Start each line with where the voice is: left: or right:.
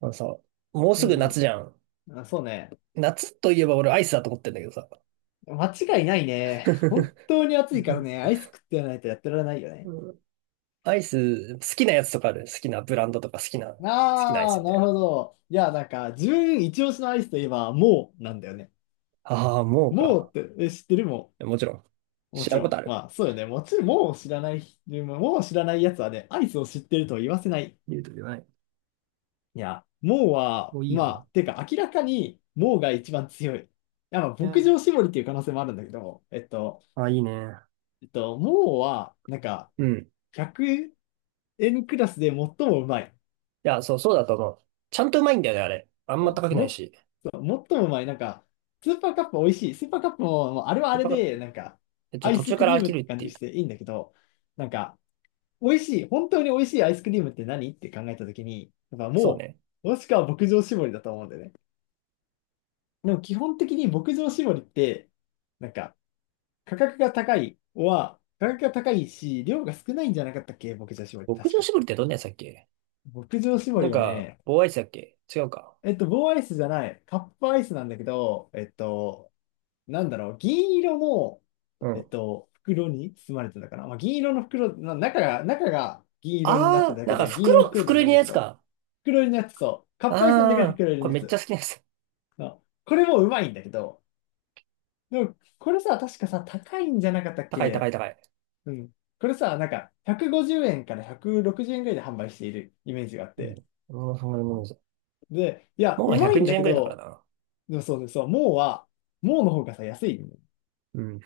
right: あのさ、もう
left: う
right: すぐ夏
left: ん。
right: じゃん。
left: あ、そうね。
right: 夏といえば俺アイスだと思ってんだけどさ。
left: 間違いないね。本 当に暑いからね、アイス食ってやらないとやってられないよ
right: う
left: ね。
right: ん。アイス、好きなやつとかある？好きなブランドとか好きなアイ
left: あ
right: ス
left: あ、
right: み
left: な
right: たい
left: る
right: な。
left: ほど。いや、なんか、自分一押しのアイスといえば、もうなんだよね。
right: ああ、もう
left: もう
right: か。
left: って、知ってる
right: もちろん。
left: も
right: 知
left: ち
right: らん
left: ろ
right: ことあ
left: ん。
right: る？
left: まあ、そうよね。もちろん、もう知らないやつはね、アイスを知ってるとは言わせない。
right: 言うと言わない。
left: いや、もうは、
right: もういい
left: ま
right: よ
left: あ、てか、明らかに、もうが一番強い。いや、まあ、
right: な。
left: 牧
right: う、
left: 場絞りっていう可能性もあるんだけど、
right: あ、いいね。
left: もうは、なんか、
right: うん。い
left: 1 N クラスで最もうまい。
right: や、そう、そうだと思う。ちゃんとうまいんだよね、あれ。あんま
left: そ
right: 高く
left: う
right: な
left: も
right: い
left: っ
right: し。
left: と、最もうまい。なんか、スーパーカップ美味しい。スーパーカップも、もうあれはあ
right: やっ
left: れ
right: ぱ
left: で、なんか、
right: えち
left: ア
right: ょ、
left: イ
right: 途
left: ス
right: 中
left: ク
right: から
left: リー
right: 飽
left: ム
right: き
left: っ
right: るっ
left: て感
right: てい
left: じ
right: う。
left: していいんだけど、なんか、美味しい、本当に美味しいアイスクリームって何って考えたときに、やっぱ
right: そう
left: も
right: ね。
left: う、もしくは牧場絞りだと思うんだよね。でも基本的に牧場絞りって、なんか、価格が高いし、量が少ないんじゃなかったっけ牧場絞り、
right: 牧
left: 確
right: 場
left: か。
right: 絞りってどんなやつだっけ？
left: 牧場絞
right: なん
left: りは
right: か、
left: ね、
right: 棒アイスだっけ？違うか。
left: えっと、棒アイスじゃない。カップアイスなんだけど、えっと、なんだろう、銀色の、
right: う
left: えっ
right: ん。
left: と、袋に包まれてたかな。まあ、銀色の袋、中が銀色になってる
right: ああ、
left: だ
right: な
left: け
right: んか
left: で、銀色の
right: 袋、
left: 袋では
right: 袋
left: な
right: 入
left: い
right: り
left: ん
right: の
left: だ
right: や
left: け
right: つ
left: ど、
right: か。
left: 袋入りのやつ、そう。カ
right: あ
left: ップアイスなんだけど、
right: あ、
left: 袋入り
right: こ
left: の
right: れ
left: や
right: めっちゃ
left: つ。
right: 好きなやつ。
left: のこれもうまいんだけど、でも、これさ、確かさ、高いんじゃなかったっ
right: 高い高い
left: け？
right: 高い。
left: うん。これさ、なんか、150円から160円ぐらいで販売しているイメージがあっ
right: う
left: て。
right: ん。俺もうそんなもんです。
left: で、いや、
right: もう
left: うまいん
right: 120
left: だ
right: 円
left: け
right: ぐらいだから
left: ど、
right: な。
left: でもそうです。そう、もうは、もうの方がさ、安いよね。
right: うん。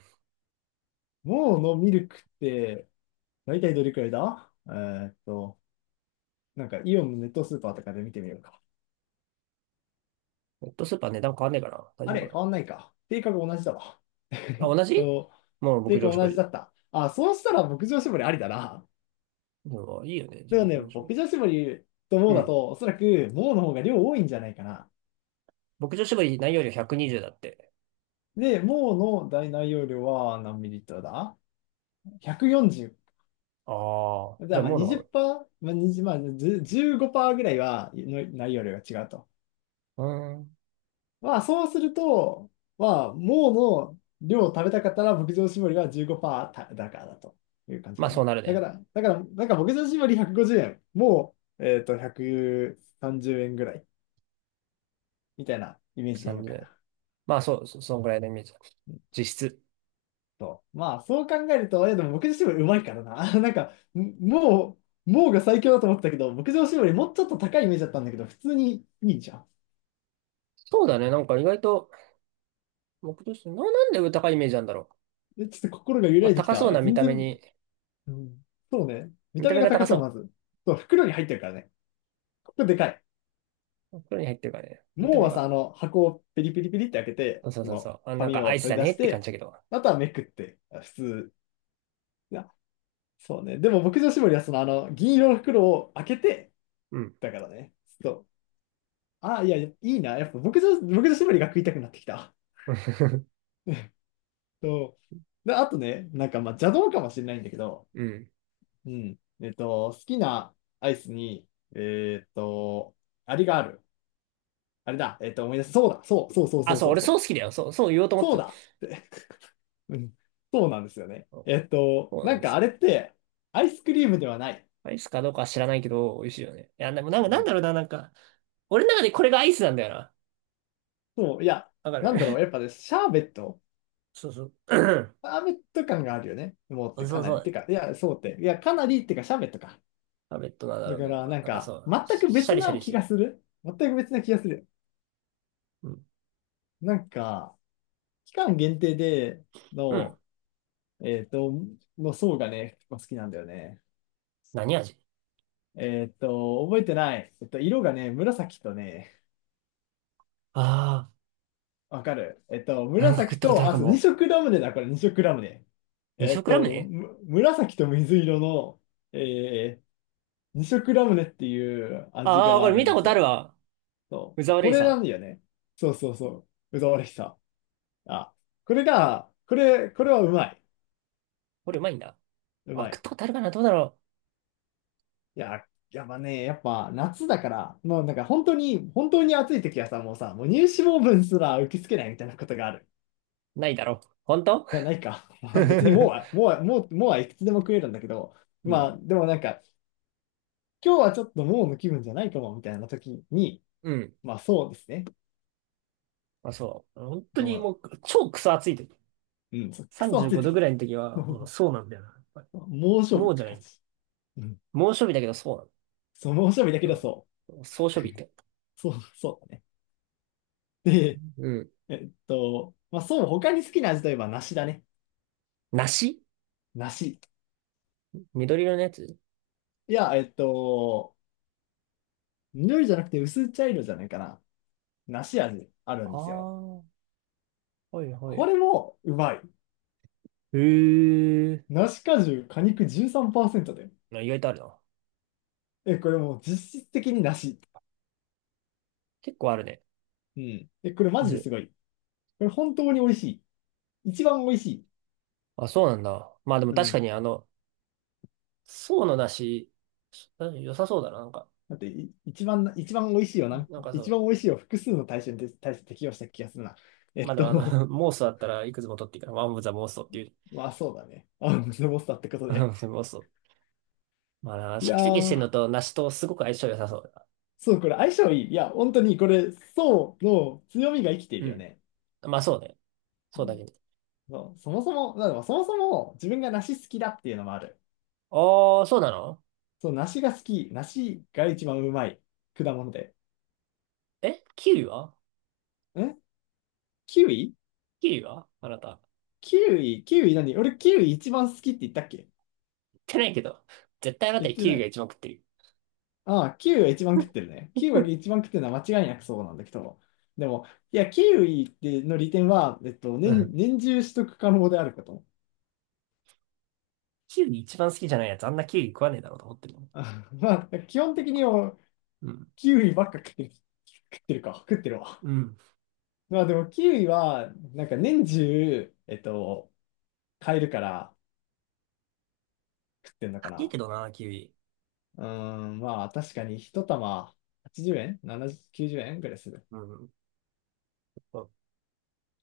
left: もうのミルクって、大体どれくらいだ？えーっと、なんかイオンのネットスーパーとかで見てみようか。
right: ネットスーパー値段変わんねえかな。大
left: あ
right: 丈夫
left: れ、
right: か
left: 変わんないか。定価が同じだわ。
right: な。
left: えっ
right: あ、同じ？
left: と、
right: もう牧
left: 定価
right: 場絞
left: 同じ
right: り。
left: だった。あ、そうしたら牧場絞りありだな。
right: でもいいよね、牧
left: でもね、
right: 場絞り。
left: 牧場絞りと
right: う
left: もうだ
right: ん。
left: と、おそらくもうの方が量多いんじゃないかな。
right: 牧場絞り内容量120だって。
left: で、もうの大内容量は何ミリリットルだ？ ?145。
right: ああ、
left: じ
right: じ
left: ゃ
right: ゃ
left: あ
right: あ
left: まあ
right: もうのが多い。
left: 20%、まあ、20、まあ、10 15%ぐらいはの内容量が違うと。
right: うーん。
left: まあそうすると、まあ、もうの量を食べたかったら牧場搾りは15%だからだという感じ
right: ま
left: か
right: あそう
left: な。
right: なる
left: だか
right: ね。
left: ら、だから、なんか牧場搾り150円、もう、えっと、130円ぐらいみたいなイメージでいいのか
right: 30。
left: な。
right: まあそう、そんぐらいのイメージだ。
left: うん
right: 実質。
left: と、まあそう考えると、え、でも牧場搾りうまいからな。なんか、もうが最強だと思ったけど、牧場搾りもうちょっと高いイメージだったんだけど、普通にいいじゃん。
right: そうだね。なんか意外と、牧場絞り、なんで高いイメージなんだろ
left: えちょっと心が揺
right: う。ま
left: ら
right: あ、
left: いでき
right: 高そ
left: た。
right: うな見
left: 全
right: た目
left: 然、
right: に。
left: うんそうね。見
right: 見
left: た
right: た
left: 目
right: 目
left: が
right: が高
left: 高そう、ま
right: そ
left: ず。そう、袋に入ってるからね。ここでかい。
right: う。袋に入ってるからね。見た
left: もう
right: 目
left: はさ、あ
right: が。
left: の、箱をペリペリペリって開けて、
right: そうそう
left: そ
right: そうそ
left: の、
right: う。あ、なん
left: 紙
right: かア
left: を
right: イス
left: 取
right: だ
left: り出
right: ね
left: し
right: って感じ
left: て、
right: だけど。
left: あとはめくって、あ普通。いや、そうね。でも、牧場絞りは、その、あの、銀色の袋を開けて、
right: うん。
left: だからね。そう。あ、いや、いいな。やっぱ、牧場絞りが食いたくなってきた。そう。で、あとね、なんか、まあ、邪道かもしれないんだけど、
right: うん。
left: うん。えっと、好きなアイスに、えーっと、あれがある。あれだ。えっと、思い出す。そうだ。そうそうそう
right: あ、
left: そう
right: そう、
left: そう
right: 俺
left: そ
right: そう
left: う。
right: 好きだよ。そう、そう言おうと思っ
left: そ
right: て
left: う
right: た。
left: だって。うん。そうなんですよね。
right: そう、
left: えっと、
right: そうな
left: な
right: ん
left: ん
right: で
left: か
right: す
left: あれ
right: よ。
left: って、アイスクリームではない。
right: アイスかどうかは知らないけど、美味しいよね。いや、でもなん
left: う
right: か、なん
left: ん。
right: だろうな、なんか、俺の中でこれがアイスなんだよな。
left: そう、いや、
right: わか
left: な
right: る。
left: んだろう。やっぱね、シャーベット。
right: そうそう。
left: シャーベット感があるよね。もうっ
right: そ
left: てか
right: う
left: な
right: そ
left: り。て
right: う。
left: か、いや、そうって。いや、かなりってか、シャーベットか。
right: タブレットなんだ
left: だ
right: ろう
left: か
right: けど。
left: ら、なん
right: なんかそ
left: か、
right: う、
left: 全く
right: シャ
left: 別
right: リシャ
left: な
right: リし
left: 気
right: て
left: が
right: る。
left: する。全く別な気がする。
right: うん。
left: なんか、期間限定で
right: うん。
left: の、えっと、の層がね、結構好きなんだよね。
right: 何味？
left: えっと、覚えてない。えっと、色がね、紫とね、
right: あ
left: わかる。えっと、
right: あー、なんか食っ
left: 紫
right: たことあ
left: と、
right: るか
left: あ、そう、二
right: も。
left: 色ラムネだ、これ二色ラムネ。
right: 二
left: えっ
right: 食ラム
left: と、
right: ネ？
left: 紫と水色の、えー、二色ラムネっていう味
right: ああー、
left: が
right: こ
left: あ
right: れ
left: る
right: 見
left: ん
right: た
left: で
right: こ
left: す
right: とある
left: よ。
right: わ。
left: そ
right: 宇
left: う。
right: 沢
left: こ
right: レイ
left: れ
right: さ
left: な
right: ん。
left: んだよね。そうそうそう。うざわれしさ。あ、これが、これ、これはうまい。
right: これうまいんだ。
left: う
right: あ、
left: ま
right: 食っ
left: い。
right: たことあるかな？どうだろ
left: いや、やっぱね、やっぱ夏だから、もうなんか本当に、本当に暑い時はさ、もうさ、もう乳脂肪分すら受け付けないみたいなことがある。
right: う。ないだろう。本当？
left: いやないか。別にもうはいくつでも食えるんだけど、
right: う
left: ま
right: ん。
left: あでもなんか、今日はちょっともうの気分じゃないかもみたいな時に、
right: うん。
left: まあそうですね。
right: まあ、そう。本当
left: で
right: に
left: も、
right: もう、超クソ暑い時。
left: うん、そうクソ
right: 35
left: 暑い
right: 度ぐ
left: 時。
right: らいの時は、もう そうなんだよな。やっぱり。
left: 猛暑日っ
right: もうじ
left: て
right: ゃな
left: 感
right: い。
left: じ。うん。
right: 猛暑日だけどそうなんだ。
left: そう、猛暑日だけどそ
right: そう、総暑日って。
left: う。そう、そうだね。で、
right: うん。
left: えっと、まあそう、他に好きな味といえば梨だね。
right: 梨？
left: 梨。
right: 緑色のやつ？
left: いや、えっと、緑じゃなくて薄茶色じゃないかな。梨味ある
right: あ
left: んですよ。
right: あー、はいは
left: こ
right: い。
left: れもうまい。
right: へえ。
left: 梨果汁、果肉13%で。
right: あ、意外とあるな。
left: え、これもう実質的に梨。
right: 結構あるね。
left: うん。え、これマジです
right: 味？
left: ごい。これ本当に美味しい。一番美味しい。
right: あ、そうなんだ。まあでも
left: う
right: 確か
left: ん。
right: にあの、層の梨、良さそうだな。なんか、
left: だって、一番美味しいよな。
right: そ
left: 一
right: う、
left: 番美味しいを複数の対象にて対して適用した気がするな。え
right: まあ
left: っ
right: でもあの、
left: と、
right: 妄想だったらいくつも取っていいから、ワンオブザ妄想って いう。
left: まあそうだね。あ、ムスボスターってことで。
right: 妄想。まあな、
left: い
right: シャ
left: や
right: キシャキしてんの
left: ー、
right: と梨とすごく相性良さそうだな。
left: そう、これ相性いい。いや、本当にこれ、そうの強みが生きてい
right: う
left: るよ
right: ん。
left: ね。
right: まあそうね。
left: う
right: そうだ
left: ん
right: けど。
left: そうそもそも、だからそもそも自分が梨好きだっていうのもある。
right: ああ、そうなの？
left: そう、梨が好き。梨が一番うまい果物で。
right: キウイは？
left: んキウイ
right: キウイはあなた。
left: キウイ何俺キウイ一番好きって言ったっけ？
right: 食ってないけど。絶対あなた
left: 言って
right: キウ
left: な
right: イが
left: い。
right: 一番食ってる。
left: ああ、キウイが一番食ってるね。キウイが 一番食ってるのは間違いなくそうなんだけど。でも、いや、キウイっての利点は、えっと、
right: うん。
left: 年中取得可能であること。
right: キウイ一番好きじゃないやつ、あんなキウイ食わねえだろうと思ってるの。
left: あまあ、基本的には
right: うん。
left: キウイばっか食ってる。食ってるか。食ってるわ。
right: うん。
left: まあでもキウイは、なんか年中、えっと、買えるから食ってんのか
right: 高い
left: な。
right: けどな、キウイ。
left: うーん、まあ確かに一玉80円 ?70、90円ぐらいする。
right: うん。そう、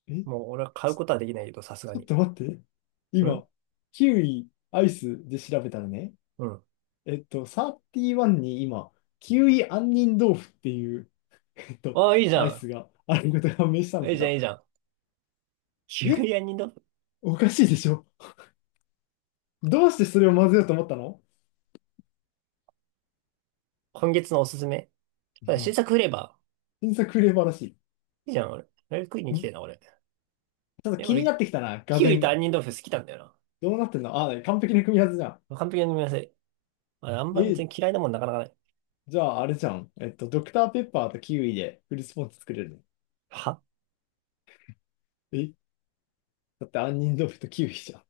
left: え、ち
right: もう俺は買うことはできないけど、さすが
left: ちょっ
right: に。
left: と待って。
right: うん
left: 今、キウイアイスで調べたらね、
right: うん。
left: えっと、31に今、キウイ杏仁豆腐っていう、えっと、
right: ああ、いいじゃ
left: アイ
right: ん。
left: スがあることが判明したんだ
right: い
left: け
right: いじゃん、
left: ど、
right: いいじゃん。キウ
left: え、
right: イ屋にどっ？
left: おかしいでしょ？どうしてそれを混ぜようと思ったの？
right: 今月のおすすめ。
left: う
right: 新
left: ん。
right: 作フレーバ
left: 新作フレーバーらし
right: ー。いいじゃん、俺。あれ食いに来て
left: い。
right: るな、俺。
left: ちょっと
right: え、
left: 気にな
right: 俺、
left: ってきたな、俄
right: キウイと
left: 然。
right: 杏仁豆腐好きなんだよ
left: どうなってんの？あ、完璧な組み合わせじゃん。
right: な。完璧な組み合わせ。あれあんま別
left: え、
right: に嫌いなもんなかなかない。
left: じゃああれじゃん。えっと、ドクターペッパーとキウイでフルスポンジ作れるの。
right: は？
left: え、だって杏仁豆腐とキウイじゃん。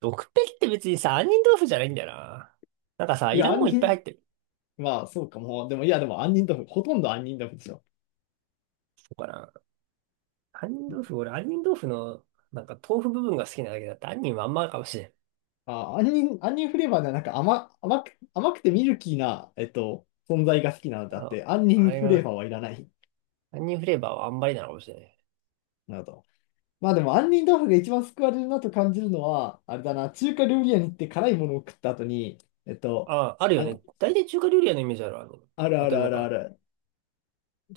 right: 毒ペリって別にさ、杏仁豆腐じゃないんだよな。なんかさ、
left: い
right: いら
left: や、
right: んもん
left: 杏
right: いっぱい入
left: 仁、
right: ってる。
left: まあそうかも。でも、いや、でも杏仁豆腐、ほとんど杏仁豆腐でしょ。
right: そうかな。杏仁豆腐、俺、杏仁豆腐の、なんか豆腐部分が好きなだけだって、杏仁はあんまかもしれん。
left: あ、杏仁、杏仁フレーバーではなんか甘くてミルキーな、存在が好きなので
right: あ
left: あっ
right: の、
left: て、杏
right: あ
left: 仁
right: れ
left: フレーバ
right: が、
left: ーはいらない。
right: 杏仁フレーバーはあんまりなのかもしれない。
left: なるほど。まあでも、杏仁豆腐が一番救われるなと感じるのは、あれだな、中華料理屋に行って辛いものを食った後に、えっと、
right: あ、ある
left: あ、
right: よね。大体中華料理屋のイメージあるわ。あの、
left: ある
right: 当
left: あ
right: た
left: る
right: り
left: あ
right: 前
left: るあ
right: か。
left: る。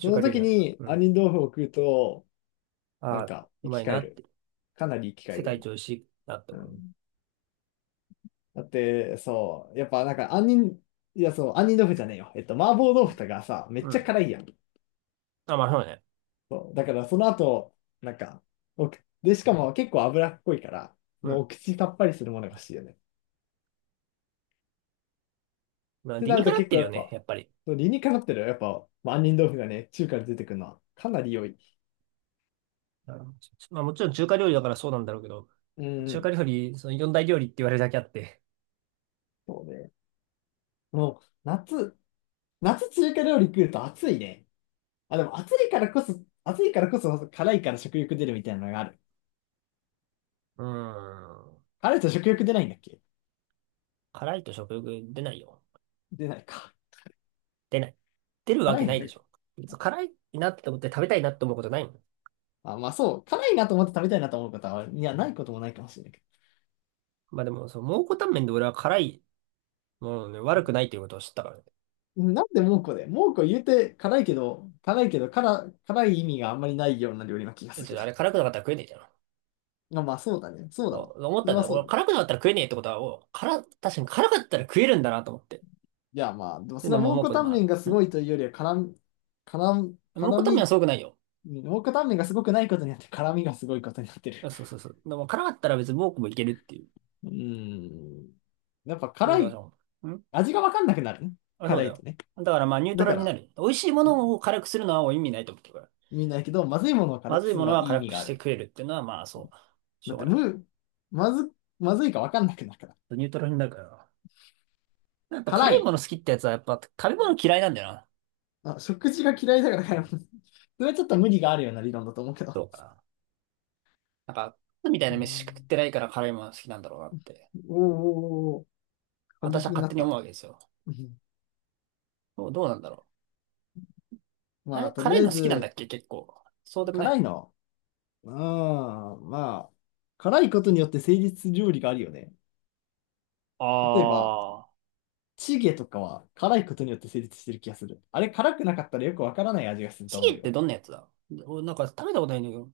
left: そ
right: 華
left: の
right: 料理
left: 時
right: なんだ。
left: に
right: うん。
left: 杏仁豆腐を食うと、なん
right: あ、
left: か
right: う
left: 生
right: ま
left: き
right: い
left: 返
right: な。
left: る。かなり生き返
right: 世
left: る
right: 界
left: よ
right: 一
left: ね。
right: 美味しいなって
left: う
right: 思う。
left: ん。だって、そう、やっぱなんか杏仁、いやそう、杏仁豆腐じゃねえよ。えっと、麻婆豆腐とかさ、めっ
right: う
left: ちゃ
right: ん。
left: 辛いやん。
right: あ、まあそうね。
left: そう、だからその後、なんか、おくで、しかも結構脂っこいから、そ
right: う
left: の
right: ん。
left: お口さっぱりするものが欲しいよね。っ
right: まあ
left: て
right: 理
left: な
right: に
left: る
right: か
left: と
right: なっ
left: 結
right: て
left: 構
right: る
left: や
right: よ
left: っ
right: ね、
left: ぱ、
right: やっぱり。
left: そう理にかなってるよ。やっぱ、まあ杏仁豆腐がね、中華で出てくるのはかなり良い。
right: あの、まあもちろん中華料理だからそうなんだろうけど、
left: う
right: 中華
left: ん、
right: 料理、その四大料理って言われるだけあって。
left: そうね。もう、夏、夏中華料理食うと暑いね。あ、でも暑いからこそ、暑いからこそ辛いから食欲出るみたいなのがある。
right: うーん。
left: 辛いと食欲出ないんだっけ？
right: 辛いと食欲出ないよ。
left: 出ないか。
right: 出ない。出るわ
left: 辛
right: け
left: い
right: ない
left: の
right: で
left: が、
right: しょ。別に辛いなって思って食べたいなって思うことないもん。
left: あ、まあそう。辛いなと思って食べたいなと思う方は、いや、ないこともないかもしれないけ
right: まあでも、その蒙古タンメンで俺は辛いものね、悪くないということを知ったからね。
left: ど。なんで蒙古で蒙古言うて辛いけど、辛い意味があんまりないような料理な気がす
right: 別、
left: る
right: ちょっ
left: け
right: と
left: ど。
right: あれ辛くなかったら食えねえじゃん。
left: まあまあそうだね。そうだわ。
right: 思っ
left: そ
right: た
left: れ
right: んだ
left: は
right: よ。
left: そう
right: 俺
left: だね。
right: 辛くなかったら食えねえってことは、確かに辛かったら食えるんだなと思って。
left: いやまあ、でも
right: で、
left: それ
right: の
left: は
right: も
left: 蒙
right: もう
left: 古
right: こで
left: タ
right: も
left: ンメ
right: あ
left: ンがす
right: る。
left: ごいというよりは、
right: んもう
left: 辛
right: こためは
left: み、
right: すごくないよ。
left: 蒙古タンメンがすごくないことによって辛みがすごいことになってる。
right: そうそうそう。でも辛かったら別に僕もいけるっていう。っ
left: うん。やっぱ
right: ていうこと
left: 辛
right: が
left: い、
right: そう。ん、
left: 味がわかんなくなるね。
right: あ、そう
left: 辛
right: だ
left: いと
right: よ。
left: ね。
right: だからまあニュート
left: だ
right: ラ
left: か
right: ルにな
left: ら、
right: る。美味しいものを辛くするのは意味ないと思ってるから。
left: みんなやけど、まずいものを辛
right: ま
left: く
right: ずい
left: する
right: も
left: の
right: の
left: は
right: は
left: いい意
right: 辛
left: 味
right: く
left: が
right: し
left: あ
right: て
left: る。
right: 食えるっていうのはまあそう。し
left: だ
right: ょ
left: っ
right: う
left: て、
right: がない。
left: む、まず、まずいかわかんなくなるから。
right: ニュートラルになるから。やっぱ
left: 辛
right: 辛いも
left: い。
right: の好きってやつはやっぱ食べ物嫌いなんだよな。
left: あ、食事が嫌いだから
right: う
left: 辛い。
right: ん。
left: それはちょっと無理があるような理論だと思うけど。
right: そうかな。なんか、みたい
left: う
right: な飯食っ
left: ん。
right: てないから辛いもの好きなんだろうなって。
left: おーおーおー、過
right: 私
left: 激
right: は
left: に
right: 勝
left: な
right: 手
left: っ
right: に思
left: た。
right: うわけですよ。
left: うん、
right: どうなんだろう。あ
left: ま
right: れ、
left: あ、とり
right: 辛
left: あ
right: い
left: え
right: の好きなんだっ
left: ず、
right: け、結構？そうでもな
left: 辛い
right: い。
left: の。うん、まあ、辛いことによって成立する料理があるよね。例えば、
right: ああ。
left: チゲとかは辛いことによって成立してる気がする。あれ、辛くなかったらよくわからない味がする
right: チ
left: と思
right: ゲ
left: う
right: って
left: よ。
right: どんなやつだ？俺なんか食べたことないんだけど、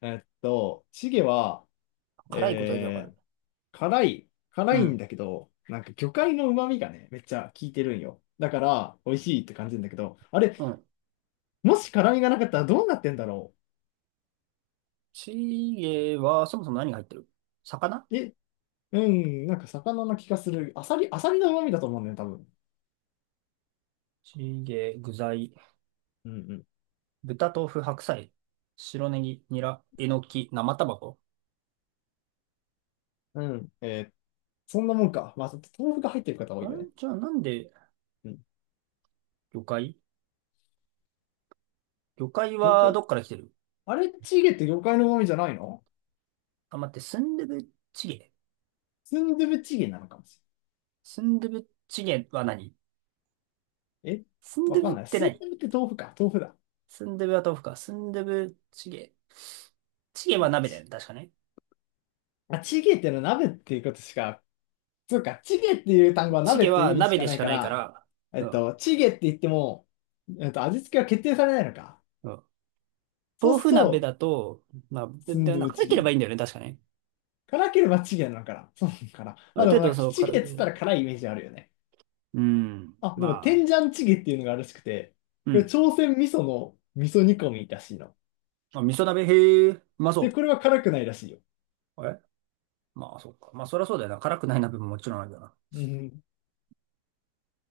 left: えっと、チゲは、
right: 辛いことだけわか
left: え
right: る。
left: ー、辛い、
right: う
left: 辛いん
right: ん。
left: だけど、なんか魚介の旨味がね、めっちゃ効いてるんよ。だから、美味しいって感じるんだけど、あれ、
right: うん。
left: もし辛みがなかったらどうなってんだろ
right: チゲはそもそも何が入ってる？魚？
left: う。え、うん、なんか魚の気がする。アサリ、アサリの旨味だと思うんだよね、多分。
right: チゲ、具材、
left: うん
right: 豚、豆腐、白菜、白ネギ、ニラ、えのき、生卵。
left: うん。うん、そんなもんか。まあ、豆腐が入ってる方多
right: あ、
left: い
right: ん
left: よね。
right: じゃあなんで
left: うん。
right: 魚介魚介
left: 魚
right: は
left: 介、
right: どっから来てる？
left: あれ、チゲって魚介の旨味じゃないの？
right: あ、待って、スンドゥブチゲ。
left: スンドゥブチゲなのかもし
right: スンドゥブチゲは何？
left: れない。え、
right: スンド
left: わ
right: ゥブ
left: か
right: っ
left: んない。
right: て
left: スン
right: 何？
left: ドゥブって豆腐か。豆腐だ。
right: スンドゥブは豆腐か。スンドゥブチゲ。チゲは鍋だよね、確かね。
left: あ、チゲってのは鍋っていうことしか、そうか、チゲっていう単語は
right: チ
left: 鍋
right: ゲ
left: っていう
right: は
left: 意味し
right: 鍋
left: か
right: で
left: な
right: し
left: い
right: か
left: か
right: ないか
left: ら、
right: ら、うん。
left: チゲって言っても、味付けは決定されないのか。
right: うん。
left: そう
right: 豆
left: する
right: 腐鍋
left: と、
right: だと、まあ、
left: スン
right: で、
left: ドゥ
right: なん
left: ブ
right: か辛
left: チゲ
right: けれ
left: に
right: ば
left: な
right: いいん
left: る。
right: だよね、確かね。
left: 辛ければチゲなのかな。そうなのかな。
right: あ
left: まあ
right: る
left: で
right: 程
left: もなん
right: 度、
left: か、
right: そう、
left: チ
right: 辛
left: ゲっつった
right: く、
left: ら辛いイメージあるよね。
right: うん、
left: あ、でも、
right: ま
left: 天ジャ
right: あ、
left: ンチゲっていうのがあるらしくて、
right: う
left: これ、
right: ん。
left: 朝鮮味噌の味噌煮込みらしいの。
right: まあ、味噌鍋、へえ、うま
left: で、
right: そ
left: これは辛くないらしいよ。
right: う。まあ、そっか。まあ、そりゃそうだよな。辛くない鍋ももちろんあるよな。
left: うん。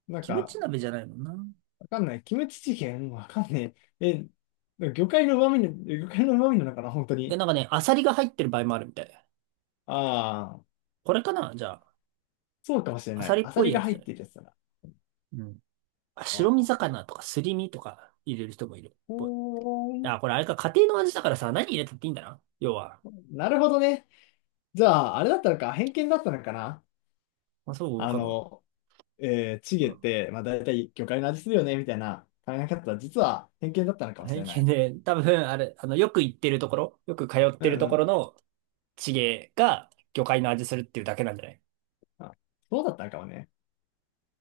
left: なん
right: キム
left: か、
right: チ鍋じゃないもんな。
left: わかんない。キムチチゲンわかんねえ。え、魚介の旨味なのかな、本当
right: いや、
left: に。
right: なんかね、アサリが入ってる場合もあるみたい。
left: ああ、
right: これかな、じゃあ。
left: そうかもしれ
right: ア
left: な
right: サ
left: い。
right: リっ
left: アサ
right: ぽい
left: リ
right: や
left: が
right: つ
left: 入
right: じゃ
left: っ
right: ない。
left: てるやつだな。
right: うん。あ、
left: あ
right: 白身
left: あ、
right: 魚とかすり身とか入れる人もいるっぽい。
left: ほーん。
right: あ、これあれか、家庭の味だからさ、何入れたっていいんだな、要は。
left: なるほどね。じゃあ、あれだったのか、偏見だったのかな。
right: まあ、そう
left: あ
right: かも。
left: の、チゲって、まあ大体魚介の味するよね、みたいな考え方は実は偏見だったのかもし
right: 体
left: れな
right: 験
left: い。
right: で、多分、あれ、あの、よく行ってるところ、よく通っ
left: う
right: てる
left: ん
right: と
left: う
right: ころ
left: ん。
right: の地芸が魚介の味するっていうだけなんじゃない？
left: あ、そうだったのかもね。